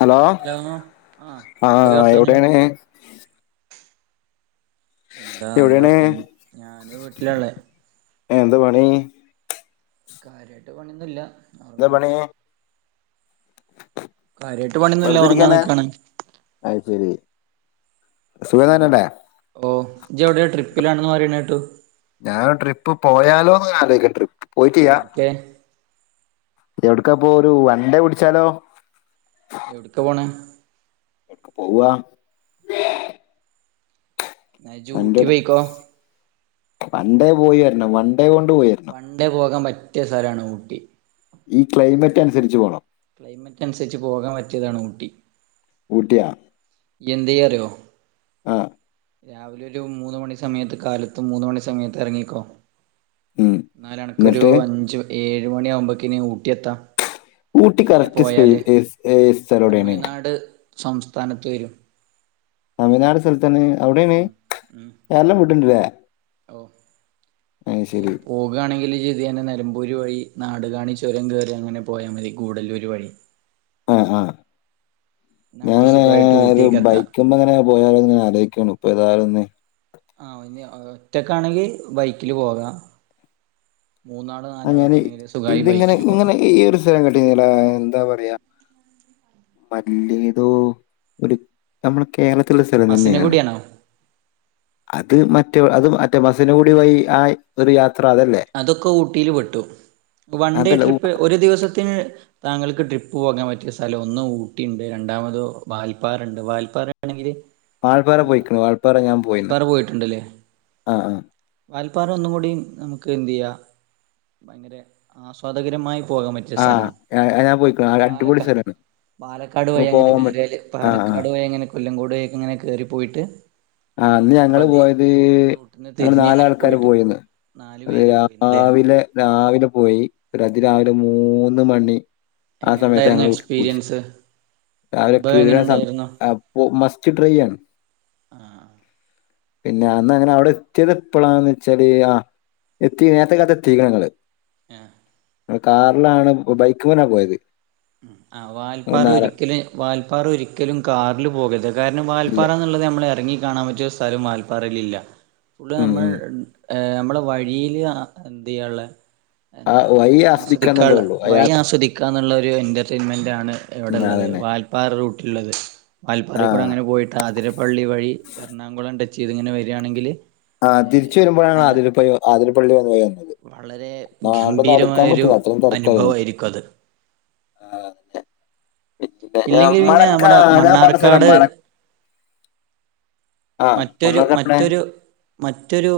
Hello ആഹ് എന്തൊക്കെ ആഹ് വർത്താനം എവിടെണ്? എന്താ നല്ല എവിടെയാണ് വർത്തനം ഞാന് വീട്ടിലാ ഇള്ളെ എന്താ പണി? കാര്യായിട്ട് പണിന്നുല്ല എന്താ പണി? കാര്യായിട്ട് പണിന്നുല്ല ഒറങ്ങാൻ നിക്കാണ് അത്ശെരി ഓ ഇജ്ജ് എവ്ടെ ട്രിപ്പിലാണെന്ന് പറിണെട്ടു ഞാൻ ട്രിപ്പ് പോയാലോന്ന് ആലോയ്ക്ക ട്രിപ്പ് പോയിട്ടില്ല എവിട്ക്കെ എവ്ട്ക്ക പോവ ഒരു വൺഡെ പിടിച്ചാലോ? എവ്ട്ക്കാ പോണെ? എവ്ട്ക്കാ പോവാ? ഇജ്ജ് അന്റെ ഊട്ടി അടു പോയിക്കോ വൺണ്ടേ പോയി വെരണം വൺണ്ടേ കൊണ്ട് പോയി വെര വൺഡേ പോകാൻ പറ്റിയ സ്ഥലാണ് ഊട്ടി ഈ ക്ലൈമറ്റ് അനുസരിച്ച് പോണം ക്ലൈമറ്റ് അനുസരിച്ച് പോകാൻ പറ്റിയതാണ് ഊട്ടി ഊട്ടിയാ എന്തെ അറിയോ ആഹ് രാവിലെ ഒരു മൂന്ന് മണി സമയത്ത് കാലത്ത് മൂന്ന് മണി സമയത്ത് എറങ്ങിക്കോ ഉം ന്നാലണക്കൊരു എന്നിട്ട് അഞ്ചു, ഏഴ് മണി ആവുമ്പോ‌ക്കിന് ഊട്ടി എത്താ ഊട്ടി കറക്റ്റ് സ്പേ സ്ഥലോടെണ്? തമിഴ്നാട് സംസ്ഥാനത്ത് വെരും തമിനാട് സ്ഥലത്താണ് അവിടെണ് ഉം കേരളം വിട്ട്ട്ട്ണ്ട് ല്ലേ ഒഹ് ഏഹ് പോ പോകാണെങ്കില് ഇയ്യ് [unintelligible] നിലമ്പൂര് വഴി നാട് കാണി ചുരം കയറി അങ്ങനെ പോയാ മതി ഗൂഡല്ലൂര് വഴി അഹ് ആഹ് നിനക്ക് ഞാനാണെങ്കി സുഖമായിട്ട് ഒരു ഊട്ടിക്കെത്താം ബൈക്ക് ക്ക്മ്മെ ഇങ്ങനെ പോയാലോന്ന്ങ്ങനെ ആലോയ്ക്കാണ് ഇപ്പോ എതായാലും ഒന്ന് ആഹ് ഇഞ് ഒറ്റക്കാണെങ്കി ബൈക്കില് പോക മൂന്നാ അങ്ങനെ ഇതിങ്ങനെ ഇങ്ങനെ ഈ [unintelligible] എന്താ പറയാ മല്ലേതോ ഒരു നമ്മളെ കേരളത്തിലുള്ള സ്ഥലം തന്നെണ് മസിനഗുഡിയാണോ അത് മറ്റേ അത് മറ്റേ മസന കുടി വഴി ആഹ് ഒരു യാത്ര അതല്ലേ അതൊക്കെ ഊട്ടില് പെട്ടു വൺഡേ അതല്ല ഉ ട്രിപ്പ് ഒരു ദിവസത്തിന് താങ്കൾക്ക് ട്രിപ്പ് പോകാൻ പറ്റിയ സ്ഥലം ഒന്ന് ഊട്ടിണ്ട്, രണ്ടാമത് വാൽപ്പാറണ്ട് വാൽപ്പാറ ആണെങ്കില് വാൽപ്പാറ പോയിക്ക്ണ് വാൽപ്പാറ ഞാൻ പോയിണ് ആഹ് ആഹ് വാൽപാറ ഒന്നും കൂടി നമുക്ക് എന്ത് ചെയ്യാം ഭയങ്കര ആസ്വാദകരമായി പോകാൻ പറ്റും ആഹ് അഹ് ഞാൻ പോയിക്ക്ണ് അത് അടിപൊടി സ്ഥലാണ്. പാലക്കാട് വഴി നമുക്ക് അങ്ങനെ പോവാൻ പറ്റും. കേറിയാല് ആ ആ പാലക്കാട് പോയി അങ്ങനെ കൊല്ലങ്കോട് വഴി ഒക്കെ ഇങ്ങനെ കേറി പോയിട്ട്. ആഹ് അന്ന് ഞങ്ങള് നെല്ലിയാമ്പതി പോയത് റൂട്ടിന്ന് ഞങ്ങള് തിരിഞ്ഞ് അങ്ങനെ നാലാൾക്കാര് പോയിട്ട് പോയത് നാലു അത് പേര് പോയിന്നല്ലേ രാവി ലെ രാവിലെ പോയി ഒര് അതി രാവിലെ മൂന്ന് മണി. ആ എങ്ങനെ സമയത്ത് ഉണ്ടായിരുന്നു ഞങ്ങള് [unintelligible] എക്സ്പീരിയൻസ് രാവിലെ അനുഭവം എങ്ങനെ [unintelligible] ഉണ്ടായിരുന്നു ഓഹ് മസ്റ്റ് ട്രൈയാണ്. ആഹ് പിന്നെ അന്ന് അങ്ങനെ അവിടെ എത്തിയത് എപ്പളാന്ന് വെച്ചാല് ആ എത്തി നേരത്തെ കാലത്തെ എത്തീക്ക്ണ് ഞങ്ങള് ഏഹ് ഞങ്ങള് കാറിലാണ് ബൈക്ക്മ്മല പോയത് ഉം ആഹ് ഞങ്ങള് വാൽപ്പാറ നേര ഒരിക്കലും വാൽപ്പാറ ഒരിക്കലും കാറിൽ പോകരുത് കാരണം ഇല്ല. വാൽപ്പാറ എന്നുള്ളത് നമ്മൾ എറങ്ങി കാണാൻ പറ്റിയ സ്ഥലം വാൽപ്പാറയിലില്ല ഫുൾ ഉം നമ്മൾ ഉം. ഏഹ് നമ്മളെ വഴിയിൽ എന്ത് ചെയ്യാൻള്ള ആ എന്താ വഴി ആസ്വദിക്കാള്ള ആസ്വദിക്കാന്നുള്ളേള്ളൂ. ആ വഴി യാത്ര ആസ്വദി ക്കാന്നുള്ളൊരു എന്റർടൈൻമെന്റ് ആണ് എവിടെ ഉം ഉള്ളത് അതന്നെ. വാൽപാറ റൂട്ട്ലിള്ളത് വാൽപ്പാറ കൂടെ ആഹ്. അങ്ങനെ പോയിട്ട് ആതിരപ്പള്ളി വഴി എറണാകുളം ടച്ച് ചെയ്ത് ഇങ്ങനെ വരാണെങ്കില് ആഹ് തിരിച്ച് വരുമ്പളാണ് ആതിരപ്പ ആതിരപ്പള്ളി എന്ന് പറയുന്നത് വളരെ ഗംഭീരമായ ഒരു അത്രയും തെരക്കായിരുന്നു. അനുഭവായിരിക്കും അത് ആഹ് അതന്നെ ഇല്ലെങ്കിൽ പിന്നെ നമ്മളൊക്കെ നമ്മുടെ അതാ പറഞ്ഞ സ്ഥലം മണ്ണാർക്കാട് മണ ആഹ് മറ്റൊരു മുന്നൂറ് എവിടെ മറ്റൊരു മറ്റൊരു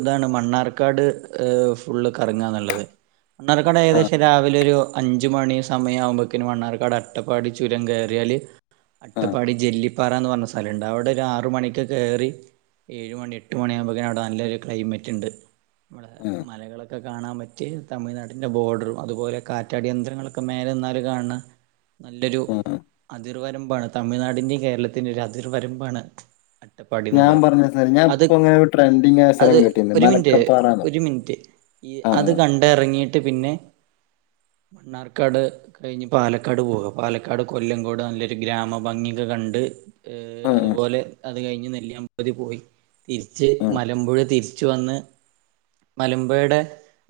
ഇതാണ് മണ്ണാർക്കാട് ഫുള്ള് കറങ്ങാ എന്നുള്ളത് മണ്ണാർക്കാട് ആഹ് ഏകദേശം രാവിലെ ഒരു അഞ്ച് മണി സമയം ആവുമ്പയേക്കിന് മണ്ണാർക്കാട് അട്ടപ്പാടി ചുരം കേറിയാല് ആഹ് അട്ടപ്പാടി ജെല്ലിപ്പാറ എന്ന് പറഞ്ഞ സ്ഥലണ്ട് അവിടെ ഒരു ആറ് മണിക്ക് കേറി ഏഴ് മണി എട്ട് മണി ആവുമ്പയേക്കിന് അവിടെ നല്ലൊരു ക്ലൈമറ്റ് ഉണ്ട് അവിടെ ഉം മലകളൊക്കെ കാണാൻ പറ്റിയ തമിഴ്നാടിൻ്റെ ബോർഡറും അതുപോലെ കാറ്റാടി യന്ത്രങ്ങളൊക്കെ മേലെന്നാലും കാണ് ണ നല്ലൊരു ആഹ് അതിർവരമ്പാണ് തമിഴ്നാടിന്റെയും കേരളത്തിന്റെയും ഒരു അതിർവരമ്പാണ് ഞാൻ അട്ടപാടിന്നുള്ളത് പറഞ്ഞ സ്ഥലം ഞാൻ അത് ഇപ്പ ഇങ്ങനെ ഒരു ട്രെൻഡിങ് ആയ സ്ഥലം അത് കേട്ടിരുന്നു ഒരു മിനിറ്റ് മലക്കപ്പാറാന്നോ ഒരു മിനിറ്റ് ഈ അത് ആഹ് കണ്ടിറങ്ങിയിട്ട് പിന്നെ മണ്ണാർക്കാട് കഴിഞ്ഞ് പാലക്കാട് പോവാ പാലക്കാട് കൊല്ലംങ്കോട് നല്ലൊരു ഗ്രാമ ഭംഗിയൊക്കെ കണ്ട് ഏഹ് ആഹ് അതുപോലെ അത് കഴിഞ്ഞ് നെല്ലിയാമ്പതി പോയി തിരിച്ച് ആഹ് മലമ്പുഴ തിരിച്ച് വന്ന് മലമ്പുയയുടെ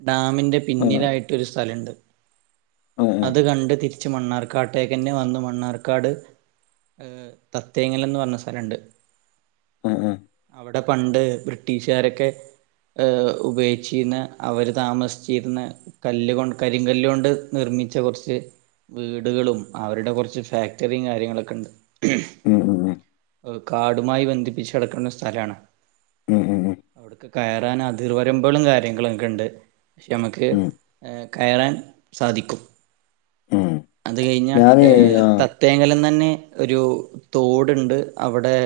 ഡാമിന്റെ ആഹ് പിന്നിലായിട്ടൊരു സ്ഥലണ്ട് ആഹ് ആഹ് അത് കണ്ട് തിരിച്ച് മണ്ണാർക്കാട്ടേക്ക് തന്നെ വന്ന് മണ്ണാർക്കാട് ഏഹ് തത്യേങ്ങലന്ന് പറഞ്ഞ സ്ഥലണ്ട് ഉം ഉം അവിടെ പണ്ട് ബ്രിട്ടീഷുകാരൊക്കെ ഏഹ് ഉപയോഗിച്ചിരുന്ന അവർ താമസിച്ചിരുന്ന കല്ല് കൊണ്ട് കരിങ്കല്ല് കൊണ്ട് നിർമിച്ച കൊറച്ച് വീടുകളും അവരുടെ കൊറച്ച് ഫാക്ടറിയും കാര്യങ്ങളൊക്കെണ്ട് ഉം ഉം ഉം ഏഹ് കാടുമായി ബന്ധിപ്പിച്ച് കെടക്കണ സ്ഥലാണ് ഉം ഉം ഉം അവിടെക്ക് കയറാൻ അതിർ വരുമ്പുകളും കാര്യങ്ങളും ഒക്കെ ഉണ്ട് പക്ഷെ നമ്മുക്ക് ഉം ഏഹ് കയറാൻ സാധിക്കും ആഹ് അത് കഴിഞ്ഞ ഞാനേ ഏഹ് [unintelligible] തേങ്ങലം തന്നെ ഒരു തോടുണ്ട് അവിടെ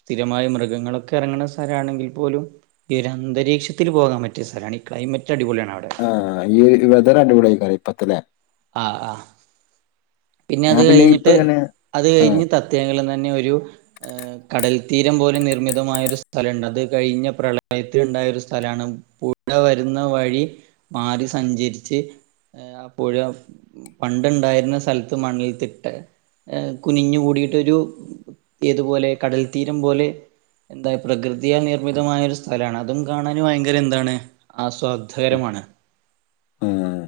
സ്ഥിരമായി മൃഗങ്ങളൊക്കെ ഇറങ്ങണ സ്ഥലമാണെങ്കിൽ പോലും ഈ ഒരു അന്തരീക്ഷത്തിൽ പോകാൻ പറ്റിയ സ്ഥലമാണ് ഈ ക്ലൈമറ്റ് അടിപൊളിയാണ് അവിടെ ആഹ് ഈ ഒരു വെതറ് [unintelligible] ആഹ് ആഹ് പിന്നെ ഞാൻ അത് ഇപ്പ കഴിഞ്ഞിട്ട് ഇങ്ങനെ അത് ആഹ് കഴിഞ്ഞ് ത തേങ്ങലേന്ന് തന്നെ ഒരു ഏഹ് കടൽത്തീരം പോലെ നിർമ്മിതമായ ഒരു സ്ഥലം ഉണ്ട് അത് കഴിഞ്ഞ് പ്രളയത്തിൽ ഉണ്ടായ ഒരു സ്ഥലമാണ് പുഴ വരുന്ന വഴി മാറി സഞ്ചരിച്ച് ആഹ് പുഴ പണ്ട് ഉണ്ടായിരുന്ന സ്ഥലത്ത് മണ്ണിൽ [unintelligible] ഏഹ് കുനിഞ്ഞു കൂടിയിട്ടൊരു ഏതുപോലെ കടൽത്തീരം പോലെ എന്താ പ്രകൃതിയ നിർമ്മിതമായ ഒരു സ്ഥലമാണ് അതും കാണാൻ ഭയങ്കര എന്താണ് ആസ്വാദകരമാണ് ആഹ്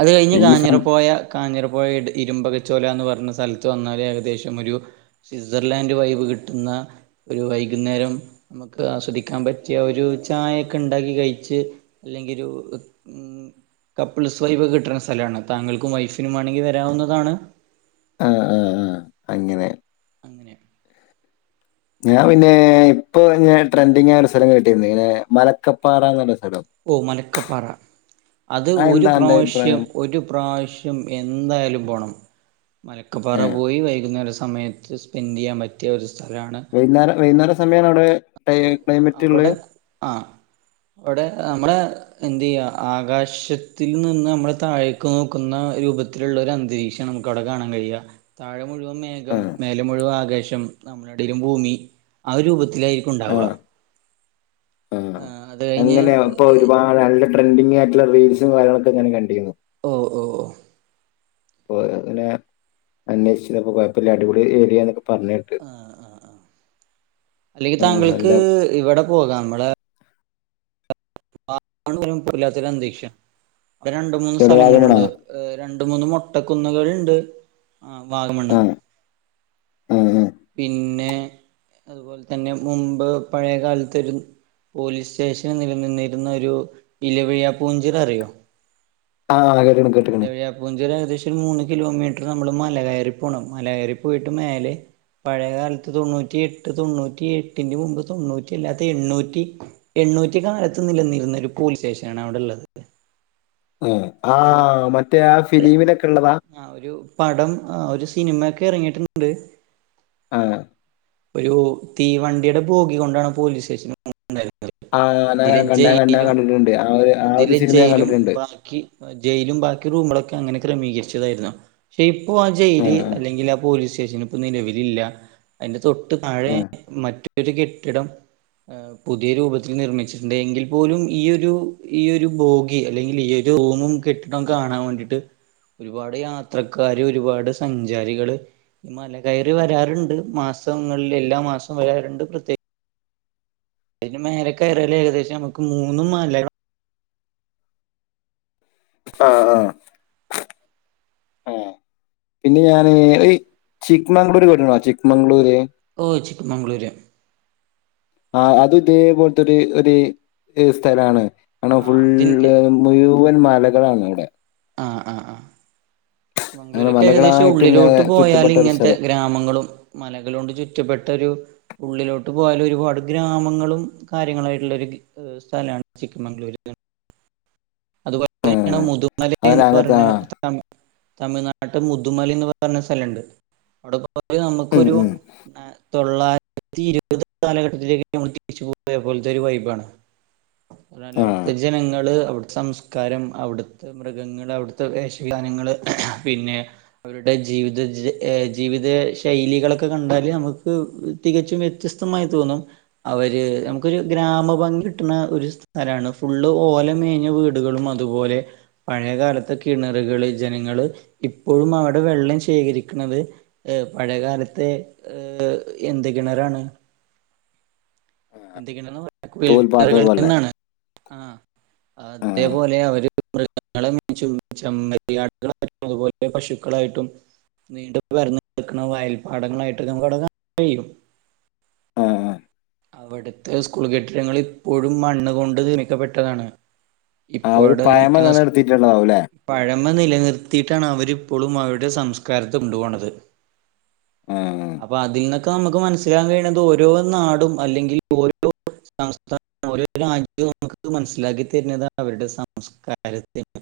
അത് കഴിഞ്ഞ് ഈ സം കാഞ്ഞിരപ്പോയ കാഞ്ഞിരപ്പൊഴ ഇട് ഇരുമ്പകച്ചോലാന്ന് പറഞ്ഞ സ്ഥലത്ത് വന്നാല് ഏകദേശം ഒരു സ്വിറ്റ്സർലാൻഡ് വൈബ് കിട്ടുന്ന ഒരു വൈകുന്നേരം നമ്മുക്ക് ആസ്വദിക്കാൻ പറ്റിയ ഒരു ചായക്കെ ഉണ്ടാക്കി കഴിച്ച് അല്ലങ്കി ഒരു കപ്പിൾസ് വൈബ് കിട്ടണ സ്ഥലാണ് താങ്കൾക്കും വൈഫിനും വേണെങ്കി വരാവുന്നതാണ് ആഹ് ആഹ് ആഹ് അങ്ങനെ അങ്ങനെ ഞാൻ പിന്നെ ഇപ്പൊ ഞാൻ ട്രെൻഡിങ്ങായ ഒരു സ്ഥലം കേട്ടീരുന്ന് ഇങ്ങനെ മലക്കപ്പാറാന്ന് പറഞ്ഞ സ്ഥലം ഓ മലക്കപ്പാറ അത് ഒരു അതെന്താ അന്റെ പ്രാവശ്യം അഭിപ്രായം ഒരു പ്രാവശ് ശ്യം എന്തായാലും പോണം ഏ മലക്കപ്പാറ പോയി വൈകുന്നേര സമയത്ത് സ്പെൻഡ് ചെയ്യാൻ പറ്റിയ ഒരു സ്ഥലാണ് [unintelligible] വൈകുന്നേര സമയമാണ് അവ്ടെ ഒ അവിടെ ആഹ് അവിടെ നമ്മടെ എന്ത് ചെയ്യാ ആകാശത്തിൽ നിന്ന് നമ്മള് താഴേക്ക് നോക്കുന്ന രൂപ ത്തിലുള്ള ഒരന്തരീക്ഷാണ് നമ്മുക്കവിടെ കാണാൻ കഴിയ താഴെ മുഴുവൻ ആ മേഘം മേലെ മുഴുവൻ ആകാശം [unintelligible] ഭൂമി ആ ഒരു രൂപത്തിലായിരിക്കും ഉണ്ടാവുക ആഹ് അത് കഴിഞ്ഞ് എങ്ങനെയാ അപ്പൊ ഒരുപാട് നല്ല ട്രെൻഡിങ്ങായിട്ടുള്ള റീൽസും കാര്യങ്ങളൊക്കെ ഇങ്ങനെ കണ്ടീന്നു ഓ ഓ അപ്പൊ അങ്ങനെ അന്വേഷിച്ച് ചെന്നപ്പൊ കൊഴപ്പ ഇല്ല അടിപൊളി ഏരിയാന്നൊക്കെ പറഞ്ഞ് ആഹ് ആഹ് ആഹ് അല്ലെങ്കി ആ, താങ്കൾക്ക് എന്താ ഇവിടെ പോകാം നമ്മളെ [unintelligible] വല്ലാത്തൊരന്തരീക്ഷ ഇവിടെ രണ്ട് മൂന്ന് ഇവിടെ വാഗമണോ സ്ഥലങ്ങളുണ്ട് ഏഹ് രണ്ട് മൂന്ന് മൊട്ട കുന്നുകളുണ്ട് ആഹ് വാഗമണ് ആ [unintelligible] പിന്നെ അതുപോലെ തന്നെ മുമ്പ് പഴയ കാലത്തൊര് പോലീസ് സ്റ്റേഷൻ നിലനിന്നിരുന്നൊരു ഇലവീഴാ പൂഞ്ചിറ അറിയോ? ആഹ് [unintelligible] ഇല വിഴാ പൂഞ്ചിറ ഏകദേശം മൂന്ന് കിലോമീറ്റർ നമ്മള് മല കെയറി പോണം മല കയറി പോയിട്ട് മേലെ പഴയകാലത്ത് തൊണ്ണൂറ്റി എട്ട് തൊണ്ണൂറ്റി എട്ടിന്റെ മുമ്പ് തൊണ്ണൂറ്റി അല്ലാത്ത എണ്ണൂറ്റി എണ്ണൂറ്റി കാലത്ത് നിലനിന്നൊരു പോലീസ് സ്റ്റേഷനാണ് അവ്ടെള്ളത് ഉം ആഹ് മറ്റേ ആ ഒരു ട്ര ഫിലീമിലൊക്കെള്ളതാ ആ ഒരു പടം ആ ഒരു സിനിമേക്ക എറങ്ങീട്ട്ണ്ട് ആഹ് ഒരു തീവണ്ടീടെ ഭോഗി കൊണ്ടാണ് പോലീസ് സ്റ്റേഷൻ ഉണ്ടായിരുന്നത് ആ ഞാൻ അതിലെ കണ്ട ഞാൻ കണ്ട ഞാൻ ജയ്ലും കണ്ടിട്ടുണ്ട് ആ ഒരു ആ ഒരു അതിലെ സിനിമ ഞാൻ ജയ്ലും കണ്ടിട്ടുണ്ട് ബാക്കി ജയ്ലും ബാക്കി റൂമളൊക്കെ അങ്ങനെ ക്രമീകരിച്ചതായിര്ന്നു പക്ഷെ ഇപ്പൊ ആ ജയ്ല് അല്ലെങ്കിലാ പോലീസ് സ്റ്റേഷനും പ്പ നിലവിലില്ല അയ്ന്റെ തൊട്ട് ആ താഴെ മറ്റൊരു കെട്ടിടം ഏ പുതിയ രൂപത്തിൽ നിർമ്മിച്ചിട്ട്ണ്ട് എങ്കിൽ പോലും ഈ ഒരു ഈ ഒരു ബോഗി അല്ലെങ്കിലീ ഒരു റൂ മും കെട്ടിടം കാണാൻ വേണ്ടിട്ട് ഒരുപാട് യാത്രക്കാര് ഒരുപാട് സഞ്ചാരികള് ഈ മല കയറി വരാറ്ണ്ട് മാസങ്ങൾല് എല്ലാ മാസം വരാറ്ണ്ട് പ്രത്യേ അയിന് മേലെ കേറ ലേകദേശം നമക്ക് മൂന്ന് മല ആഹ് ആ ആ. പിന്നെ ഞാന് ഒര് ചിക്ക് മംഗ്ലൂര് കേട്ട്ക്ക്ണോ ചിക്ക് മംഗ്ലൂര് ഓ ചിക്ക് മംഗ്ലൂര് ആ അത് ഇതേപോൽത്തൊര് ഒര് ഒര് സ്ഥലാണ് കാണം ആ അതിന്റെ ഫുള്ള് മുഴൂവൻ മലകളാണ് അവ്ടെ ആഹ് ആഹ് ആഹ് ചിക്ക് അങ്ങനെ മംഗ്ലൂരൊക്കേകദേശം മലകളായിട്ട് ഉള്ളിലോട്ട് നേ- ചുറ്റപ്പെട്ട ഒരു പോയാല്ങ്ങൻത്ത സ്ഥലം ഗ്രാമങ്ങളും മലകളൊണ്ട് ചുറ്റപ്പെട്ടൊരു ഉള്ളിലോട്ട് പോയാല് ഒരുപാട് ഗ്രാമങ്ങളും കാര്യങ്ങളായിട്ടുള്ളൊരു ഗ് ഒരു സ്ഥലാണ് ചിക്ക്മംഗ്ലൂര് ആ അങ്ങനെയാണ് മുതുമല അങ്ങനെ എന്ന് അങ്ങനത്തെ ആ പറഞ്ഞ് തം തമിഴ്നാട്ട് മുതുമലയെന്ന് പറഞ്ഞ സ്ഥലൊണ്ട് അവിടെ കൊ കൊറേ ഉം, നമുക്കൊരു ഉം. ഏഹ് തൊള്ളായിരത്തി ഇരുപത് കാലഘട്ടത്തിലേക്ക് നമ്മള് തിരിച്ചു പോയ പോലത്തെ ഒരു വൈബാണ് എന്നാലേ ആ അവിടുത്തെ ജനങ്ങള് അവിടുത്തെ സംസ് കാരം അവിടുത്തെ മൃഗങ്ങള് അവിടുത്തെ വേഷവിധാനങ്ങള് പിന്നെ അവരുടെ ജീവിതജെ ഏഹ് ജീവിത ശൈലികളൊക്കെ കണ്ടാല് നമുക്ക് തികച്ചും വ്യത്യസ്തമായി തോന്നും അവര് നമുക്കൊരു ഗ്രാമ ഭംഗി കിട്ടണ ഒരു സ്ഥലാണ് ഫുള്ള് ഓല മേഞ്ഞ വീ ടുകളും അതുപോലെ പഴയകാലത്തെ കിണറുകള് ജനങ്ങള് ഇപ്പോഴും അവിടെ വെള്ളം ശേഖരിക്ക്ണത് ഏഹ് പഴയകാലത്തെ ഏഹ് എന്ത്‌ കെണറാണ് ഫിൽറ്റർ തോൽപ്പാത്തത് പോലെ കെണറ്ന്നാണ് ആഹ് ആ അതേപോലെ അവര് മൃഗങ്ങളെ മേയ്ച്ചും ചെമ്മരിയാടുകളെ അതുപോലെ പശുക്കളായിട്ടും നീണ്ട് നിവർന്ന് കിടക്കണമാരി വയൽപ്പാടങ്ങളായിട്ട് നമുക്ക്ടെ കാ കഴിയും ആഹ് ആഹ് അവിടുത്തെ സ്കൂൾ കെട്ടിടങ്ങള് ഇപ്പോഴും മണ്ണ് കൊണ്ട് തിനിക്കപ്പെട്ടതാണ് ആഹ് ഒരു പയമ നിലനിർത്തിയിട്ടുള്ളതാവൂലെ പഴമ നിലനിർത്തിയിട്ടാണ് അവരിപ്പോളും അവരുടെ സംസ്കാരത്ത് കൊണ്ടുപോണത് ആഹ് അപ്പൊ അതീന്നൊക്കെ നമുക്ക് മനസ്സിലാകാൻ കഴിയണത് ഓരോ നാടും അല്ലെങ്കിൽ ഓരോ സംസ്ഥാ ഓരോ രാജ്യവും നമുക്ക് മനസ്സിലാക്കി തരുന്നത് അവരുടെ സംസ്കാരത്തിന്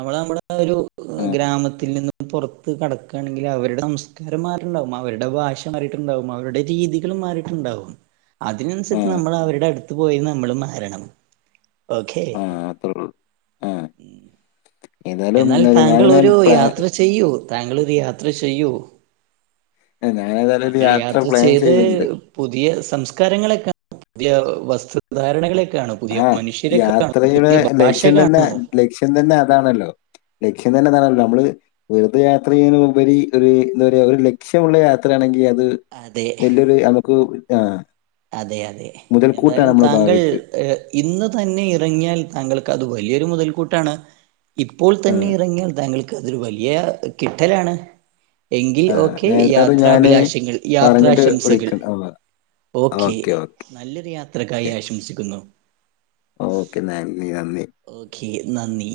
നമ്മള് നമ്മുടെ ഒരു ആ ഗ്രാമത്തിൽ നിന്നും പൊറ ത്ത് കടക്കാണെങ്കില് അവരുടെ സംസ്കാരം മാറിയിട്ടുണ്ടാവും അവരുടെ ഭാഷ മാറിയിട്ടുണ്ടാവും അവരുടെ രീതികളും മാറിയിട്ടുണ്ടാവും ആ അതിനനുസരിച്ച് നമ്മൾ അവരുടെ അടുത്ത് പോയി നമ്മൾ മാറണം ഓക്കെ ആ അത്രേ ഉള്ളൂ ആ ഏതായാലും എന്നാൽ താങ്കളൊരു ഞാനിങ്ങനെ യാത്ര ചെയ്യൂ താങ്കളൊരു യാത്ര ചെയ്യൂ ഞാനേതായാലും ഒരു താങ്കൾ യാത്ര പ്ലാൻ ചെയ്ത് ചെയ്യുന്നുണ്ട് പുതിയ സംസ്കാരങ്ങളൊക്കെ പുതിയ വസ്തു ധാരണകളെക്കാണൂ പുതിയ ആ മനുഷ്യരൊക്കെ കാണൂ യാത്രയുടെ പുതിയ ഭാഷ ലക്ഷ്യം തന്നെ കാണൂ ലക്ഷ്യം തന്നെ അതാണല്ലോ ലക്ഷ്യം തന്നെ അതാണല്ലോ നമ്മള് വെറുതെ യാത്ര ചെയ്യനുപരി ഒരു എന്താ പറയാ ഒരു ലക്ഷ്യമുള്ള യാത്രയാണെങ്കി അത് അതെ വലിയൊരു നമുക്ക് ആഹ് അതെ അതെ എന്തായാലും താങ്കൾ ഭാവിക്ക്. ഇന്ന് തന്നെ ഇറങ്ങിയാൽ താങ്കൾക്ക് അത് വലിയൊരു മുതൽക്കൂട്ടാണ് ഇപ്പോൾ ആ തന്നെ ഇറങ്ങിയാൽ താങ്കൾക്ക് അതൊരു വലിയ കിട്ടലാണ് എങ്കിൽ ആ ഓക്കെ ഞാൻ ഏതായാലും ഞാന് യാത്രാഭിലാഷങ്ങൾ പറഞ്ഞിട്ട് യാത്രാശംസകൾ വിളിക്കണ്ട്. ഓ ഓക്കെ നല്ലൊരു യാത്രക്കായി ഓക്കെ. ആശംസിക്കുന്നു ഓക്കെ നന്ദി നന്ദി ഓക്കെ നന്ദി